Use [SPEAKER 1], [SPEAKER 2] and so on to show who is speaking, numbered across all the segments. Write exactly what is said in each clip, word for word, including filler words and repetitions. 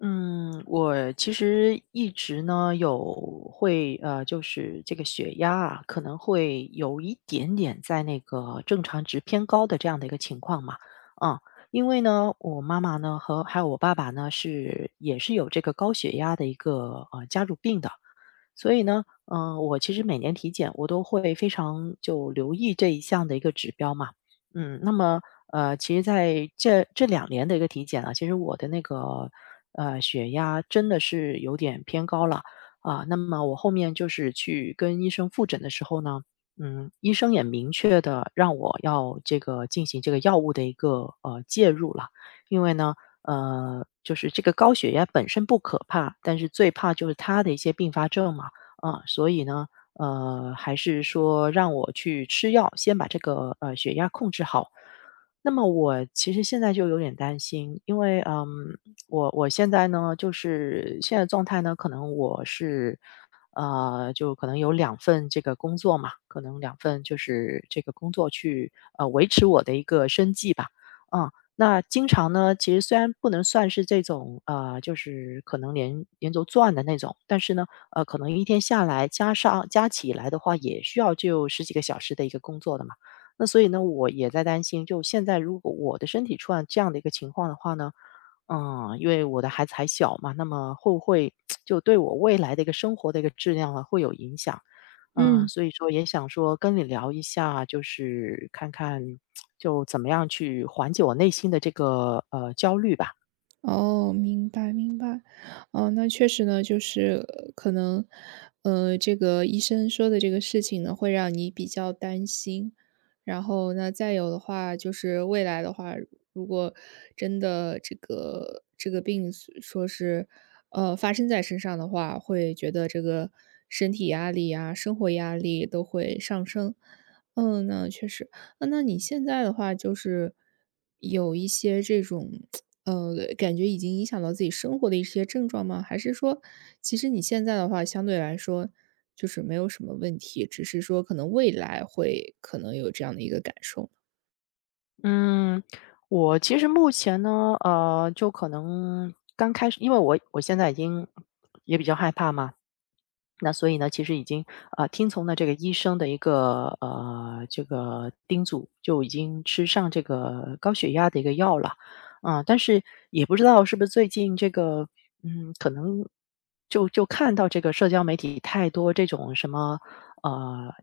[SPEAKER 1] 嗯，我其实一直呢有会呃，就是这个血压啊，可能会有一点点在那个正常值偏高的这样的一个情况嘛，嗯，因为呢，我妈妈呢和还有我爸爸呢是也是有这个高血压的一个呃家族病的，所以呢，嗯，我其实每年体检我都会非常就留意这一项的一个指标嘛。嗯，那么呃，其实在这这两年的一个体检啊，其实我的那个呃血压真的是有点偏高了啊。那么我后面就是去跟医生复诊的时候呢，嗯，医生也明确的让我要这个进行这个药物的一个呃介入了，因为呢。呃，就是这个高血压本身不可怕，但是最怕就是它的一些并发症嘛，啊，所以呢，呃，还是说让我去吃药，先把这个呃血压控制好。那么我其实现在就有点担心，因为嗯，我我现在呢，就是现在状态呢，可能我是呃，就可能有两份这个工作嘛，可能两份就是这个工作去呃维持我的一个生计吧，嗯。那经常呢，其实虽然不能算是这种啊，呃，就是可能连连轴转的那种，但是呢，呃，可能一天下来加上加起来的话，也需要就十几个小时的一个工作的嘛。那所以呢，我也在担心，就现在如果我的身体出现这样的一个情况的话呢，嗯，因为我的孩子还小嘛，那么会不会 就对我未来的一个生活的一个质量啊，会有影响？嗯，
[SPEAKER 2] 嗯，
[SPEAKER 1] 所以说也想说跟你聊一下啊，就是看看就怎么样去缓解我内心的这个呃焦虑吧。
[SPEAKER 2] 哦，明白明白。哦，那确实呢，就是呃可能，呃，这个医生说的这个事情呢，会让你比较担心。然后那再有的话，就是未来的话，如果真的这个这个病是说是，呃，发生在身上的话，会觉得这个身体压力啊、生活压力都会上升。嗯，那确实。那那你现在的话就是有一些这种，呃，感觉已经影响到自己生活的一些症状吗？还是说，其实你现在的话相对来说就是没有什么问题，只是说可能未来会可能有这样的一个感受？
[SPEAKER 1] 嗯，我其实目前呢，呃，就可能刚开始，因为我我现在已经也比较害怕嘛，那所以呢，其实已经呃听从了这个医生的一个呃这个叮嘱，就已经吃上这个高血压的一个药了，啊、但是也不知道是不是最近这个嗯，可能就就看到这个社交媒体太多这种什么呃，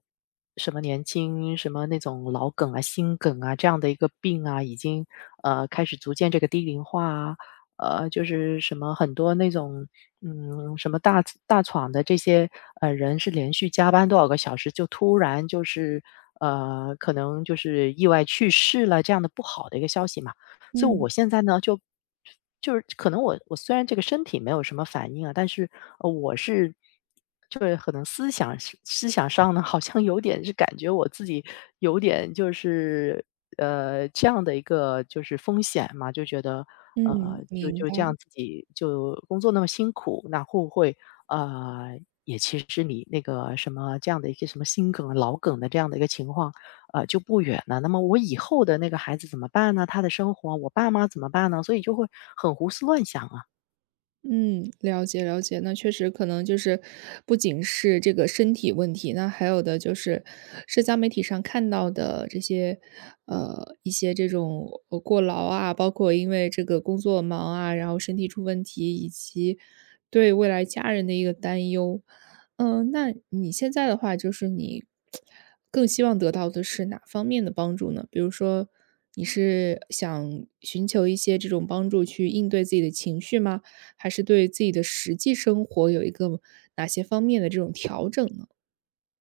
[SPEAKER 1] 什么年轻什么那种老梗啊、心梗啊这样的一个病啊，已经呃开始逐渐这个低龄化啊，呃，就是什么很多那种嗯什么大大厂的这些呃人是连续加班多少个小时，就突然就是呃可能就是意外去世了这样的不好的一个消息嘛。所以
[SPEAKER 2] 嗯
[SPEAKER 1] 我现在呢，就就是可能我我虽然这个身体没有什么反应啊，但是呃，我是就是可能思想是思想上呢，好像有点是感觉我自己有点就是呃这样的一个就是风险嘛，就觉得呃
[SPEAKER 2] 嗯，
[SPEAKER 1] 就
[SPEAKER 2] 明
[SPEAKER 1] 就
[SPEAKER 2] 白。
[SPEAKER 1] 这样自己就工作那么辛苦，那会不会呃也其实你那个什么这样的一个什么心梗啊、老梗的这样的一个情况，呃，就不远了。那么我以后的那个孩子怎么办呢？他的生活，我爸妈怎么办呢？所以就会很胡思乱想啊。
[SPEAKER 2] 嗯，了解了解，那确实可能就是不仅是这个身体问题，那还有的就是社交媒体上看到的这些，呃，一些这种呃过劳啊，包括因为这个工作忙啊，然后身体出问题，以及对未来家人的一个担忧。嗯，那你现在的话，就是你更希望得到的是哪方面的帮助呢？比如说，你是想寻求一些这种帮助去应对自己的情绪吗？还是对自己的实际生活有一个哪些方面的这种调整呢？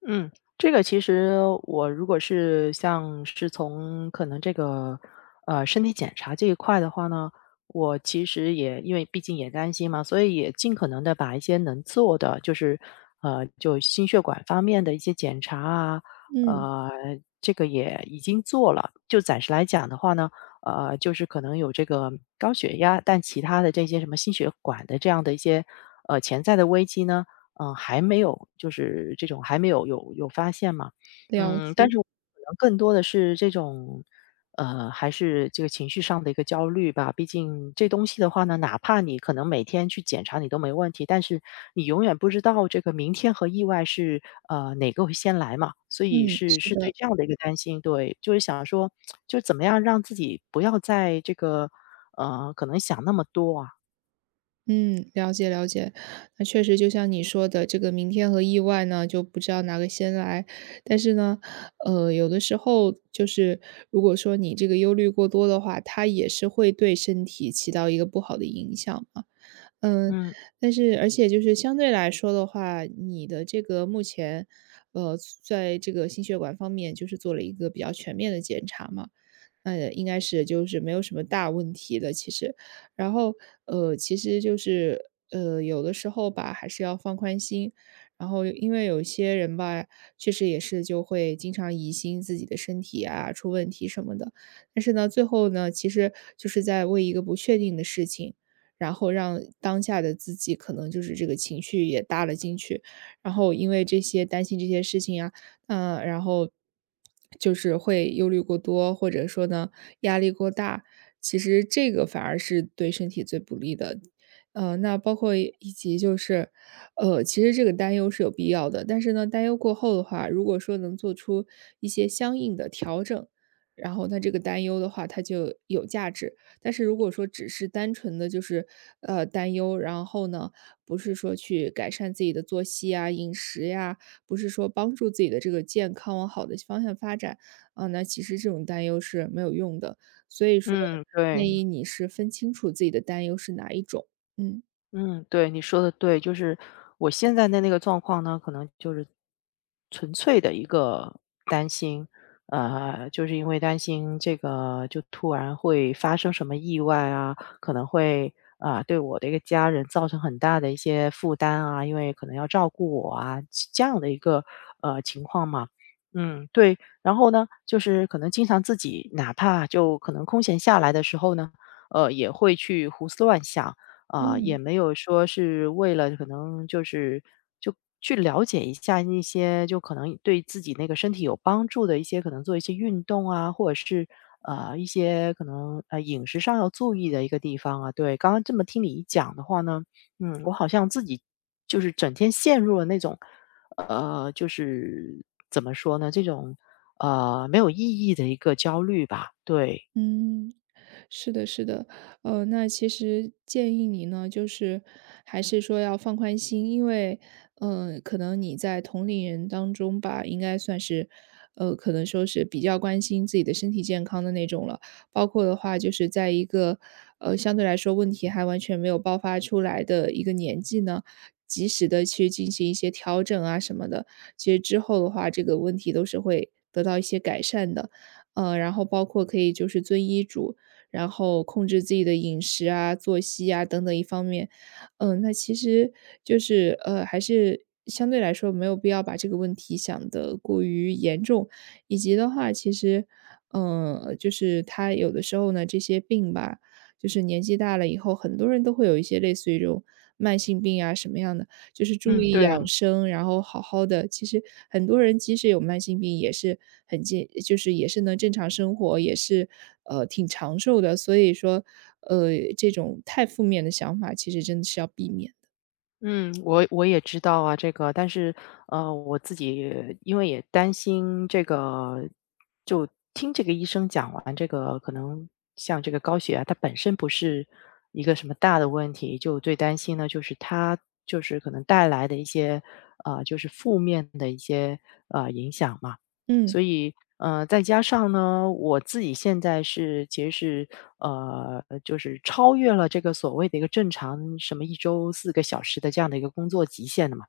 [SPEAKER 1] 嗯，这个其实我如果是像是从可能这个呃身体检查这一块的话呢，我其实也因为毕竟也担心嘛，所以也尽可能的把一些能做的，就是呃就心血管方面的一些检查啊，
[SPEAKER 2] 嗯，
[SPEAKER 1] 呃这个也已经做了。就暂时来讲的话呢，呃就是可能有这个高血压，但其他的这些什么心血管的这样的一些呃潜在的危机呢。嗯，还没有就是这种还没有有有发现嘛。
[SPEAKER 2] 了
[SPEAKER 1] 嗯，
[SPEAKER 2] 解，
[SPEAKER 1] 但是我可能更多的是这种，呃，还是这个情绪上的一个焦虑吧。毕竟这东西的话呢，哪怕你可能每天去检查你都没问题，但是你永远不知道这个明天和意外是呃哪个会先来嘛。所以
[SPEAKER 2] 嗯，
[SPEAKER 1] 是
[SPEAKER 2] 是
[SPEAKER 1] 是对
[SPEAKER 2] 的。
[SPEAKER 1] 这样的一个担心，对，就是想说，就怎么样让自己不要在这个呃，可能想那么多啊。
[SPEAKER 2] 嗯，了解了解，那确实就像你说的，这个明天和意外呢，就不知道哪个先来。但是呢，呃，有的时候就是如果说你这个忧虑过多的话，它也是会对身体起到一个不好的影响嘛。嗯，
[SPEAKER 1] 嗯
[SPEAKER 2] 但是而且就是相对来说的话，你的这个目前，呃，在这个心血管方面就是做了一个比较全面的检查嘛，那应该是就是没有什么大问题的其实。然后，呃，其实就是，呃，有的时候吧，还是要放宽心。然后因为有些人吧，确实也是就会经常疑心自己的身体啊，出问题什么的。但是呢，最后呢，其实就是在为一个不确定的事情然后让当下的自己可能就是这个情绪也搭了进去，然后因为这些担心这些事情啊，嗯，然后就是会忧虑过多，或者说呢压力过大，其实这个反而是对身体最不利的。呃，那包括以以及就是，呃，其实这个担忧是有必要的，但是呢，担忧过后的话，如果说能做出一些相应的调整，然后那这个担忧的话，它就有价值。但是如果说只是单纯的就是，呃，担忧，然后呢，不是说去改善自己的作息啊、饮食呀，不是说帮助自己的这个健康往好的方向发展，啊，那其实这种担忧是没有用的。所以说，
[SPEAKER 1] 嗯，
[SPEAKER 2] 建
[SPEAKER 1] 对。
[SPEAKER 2] 议你是分清楚自己的担忧是哪一种，嗯。
[SPEAKER 1] 嗯，对，你说的对，就是我现在的那个状况呢，可能就是纯粹的一个担心，呃，就是因为担心这个就突然会发生什么意外啊，可能会啊、对我的一个家人造成很大的一些负担啊，因为可能要照顾我啊，这样的一个呃情况嘛。嗯，对。然后呢，就是可能经常自己哪怕就可能空闲下来的时候呢，呃，也会去胡思乱想。啊，也
[SPEAKER 2] 嗯。
[SPEAKER 1] 没有说是为了可能就是就去了解一下那些就可能对自己那个身体有帮助的一些可能做一些运动啊，或者是呃一些可能呃饮食上要注意的一个地方啊。对，刚刚这么听你一讲的话呢，嗯，我好像自己就是整天陷入了那种呃，就是怎么说呢，这种呃没有意义的一个焦虑吧。对，嗯
[SPEAKER 2] 嗯，是的，是的，呃，那其实建议你呢，就是还是说要放宽心，因为，嗯，可能你在同龄人当中吧，应该算是，呃，可能说是比较关心自己的身体健康的那种了。包括的话，就是在一个，呃，相对来说问题还完全没有爆发出来的一个年纪呢，及时的去进行一些调整啊什么的，其实之后的话，这个问题都是会得到一些改善的。呃，然后包括可以就是遵医嘱，然后控制自己的饮食啊、作息啊等等一方面。嗯，那其实就是呃，还是相对来说没有必要把这个问题想得过于严重，以及的话，其实，嗯，就是他有的时候呢，这些病吧，就是年纪大了以后，很多人都会有一些类似于这种慢性病啊什么样的。就是注
[SPEAKER 1] 嗯，
[SPEAKER 2] 意
[SPEAKER 1] 对
[SPEAKER 2] 养
[SPEAKER 1] 啊。
[SPEAKER 2] 生，然后好好的。其实很多人即使有慢性病也是很健就是也是能正常生活，也是，呃，挺长寿的。所以说，呃，这种太负面的想法其实真的是要避免的。
[SPEAKER 1] 嗯，我我也知道啊，这个，但是呃，我自己因为也担心这个，就听这个医生讲完这个，可能像这个高血压，它本身不是一个什么大的问题，就最担心呢，就是它就是可能带来的一些呃，就是负面的一些呃影响嘛。
[SPEAKER 2] 嗯，
[SPEAKER 1] 所以，呃，再加上呢，我自己现在是其实是呃，就是超越了这个所谓的一个正常什么一周四个小时的这样的一个工作极限的嘛，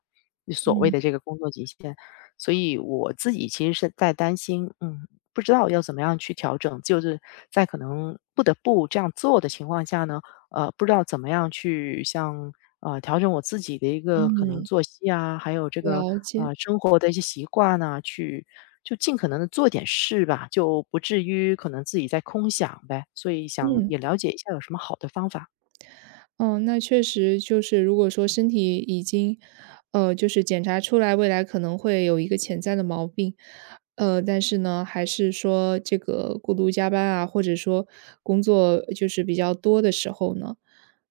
[SPEAKER 1] 就所谓的这个工作极限。所以我自己其实是在担心，嗯，不知道要怎么样去调整，就是在可能不得不这样做的情况下呢，呃，不知道怎么样去像呃调整我自己的一个可能
[SPEAKER 2] 嗯，
[SPEAKER 1] 作息啊，还有这个
[SPEAKER 2] 了解，
[SPEAKER 1] 呃生活的一些习惯呐，去就尽可能的做点事吧，就不至于可能自己在空想呗。所以想
[SPEAKER 2] 嗯。
[SPEAKER 1] 也了解一下有什么好的方法。
[SPEAKER 2] 哦，那确实就是如果说身体已经，呃，就是检查出来未来可能会有一个潜在的毛病，呃，但是呢，还是说这个过度加班啊，或者说工作就是比较多的时候呢，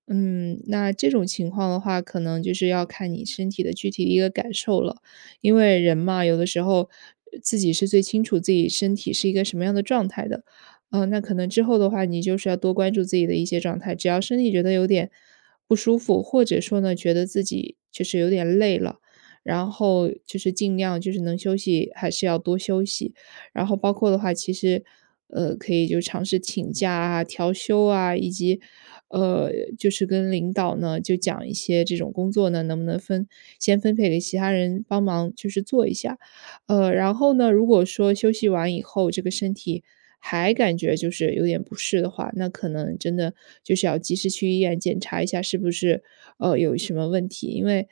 [SPEAKER 2] 嗯，那这种情况的话，可能就是要看你身体的具体的一个感受了，因为人嘛，有的时候自己是最清楚自己身体是一个什么样的状态的。嗯，那可能之后的话，你就是要多关注自己的一些状态。只要身体觉得有点不舒服，或者说呢，觉得自己就是有点累了，然后就是尽量就是能休息还是要多休息。然后包括的话，其实呃，可以就尝试请假啊、调休啊，以及呃，就是跟领导呢就讲一些这种工作呢，能不能分先分配给其他人帮忙，就是做一下。呃，然后呢，如果说休息完以后，这个身体还感觉就是有点不适的话，那可能真的就是要及时去医院检查一下是不是，呃，有什么问题。因为，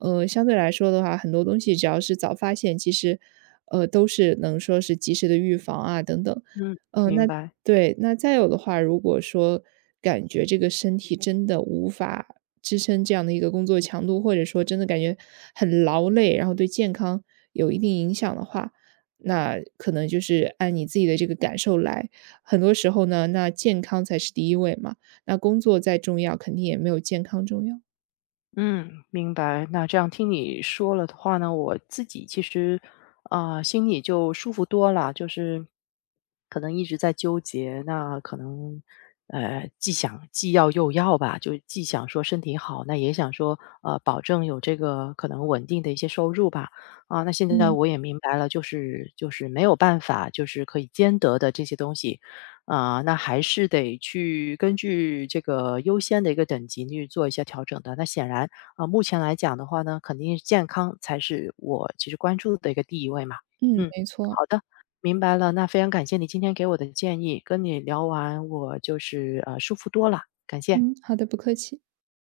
[SPEAKER 2] 呃，相对来说的话，很多东西只要是早发现，其实，呃，都是能说是及时的预防啊等等。
[SPEAKER 1] 嗯，
[SPEAKER 2] 嗯，
[SPEAKER 1] 明
[SPEAKER 2] 那
[SPEAKER 1] 白。
[SPEAKER 2] 对，那再有的话，如果说感觉这个身体真的无法支撑这样的一个工作强度，或者说真的感觉很劳累，然后对健康有一定影响的话，那可能就是按你自己的这个感受来。很多时候呢，那健康才是第一位嘛，那工作再重要，肯定也没有健康重要。
[SPEAKER 1] 嗯，明白。那这样听你说了的话呢，我自己其实啊、心里就舒服多了。就是可能一直在纠结，那可能呃既想既要又要吧，就既想说身体好，那也想说呃保证有这个可能稳定的一些收入吧。啊，那现在
[SPEAKER 2] 嗯。
[SPEAKER 1] 我也明白了，就是就是没有办法，就是可以兼得的这些东西。啊、那还是得去根据这个优先的一个等级去做一些调整的。那显然，啊，目前来讲的话呢，肯定是健康才是我其实关注的一个第一位嘛。
[SPEAKER 2] 嗯，
[SPEAKER 1] 嗯，
[SPEAKER 2] 没错。
[SPEAKER 1] 好的，明白了。那非常感谢你今天给我的建议，跟你聊完我就是呃舒服多了，感谢。
[SPEAKER 2] 嗯，好的，不客气。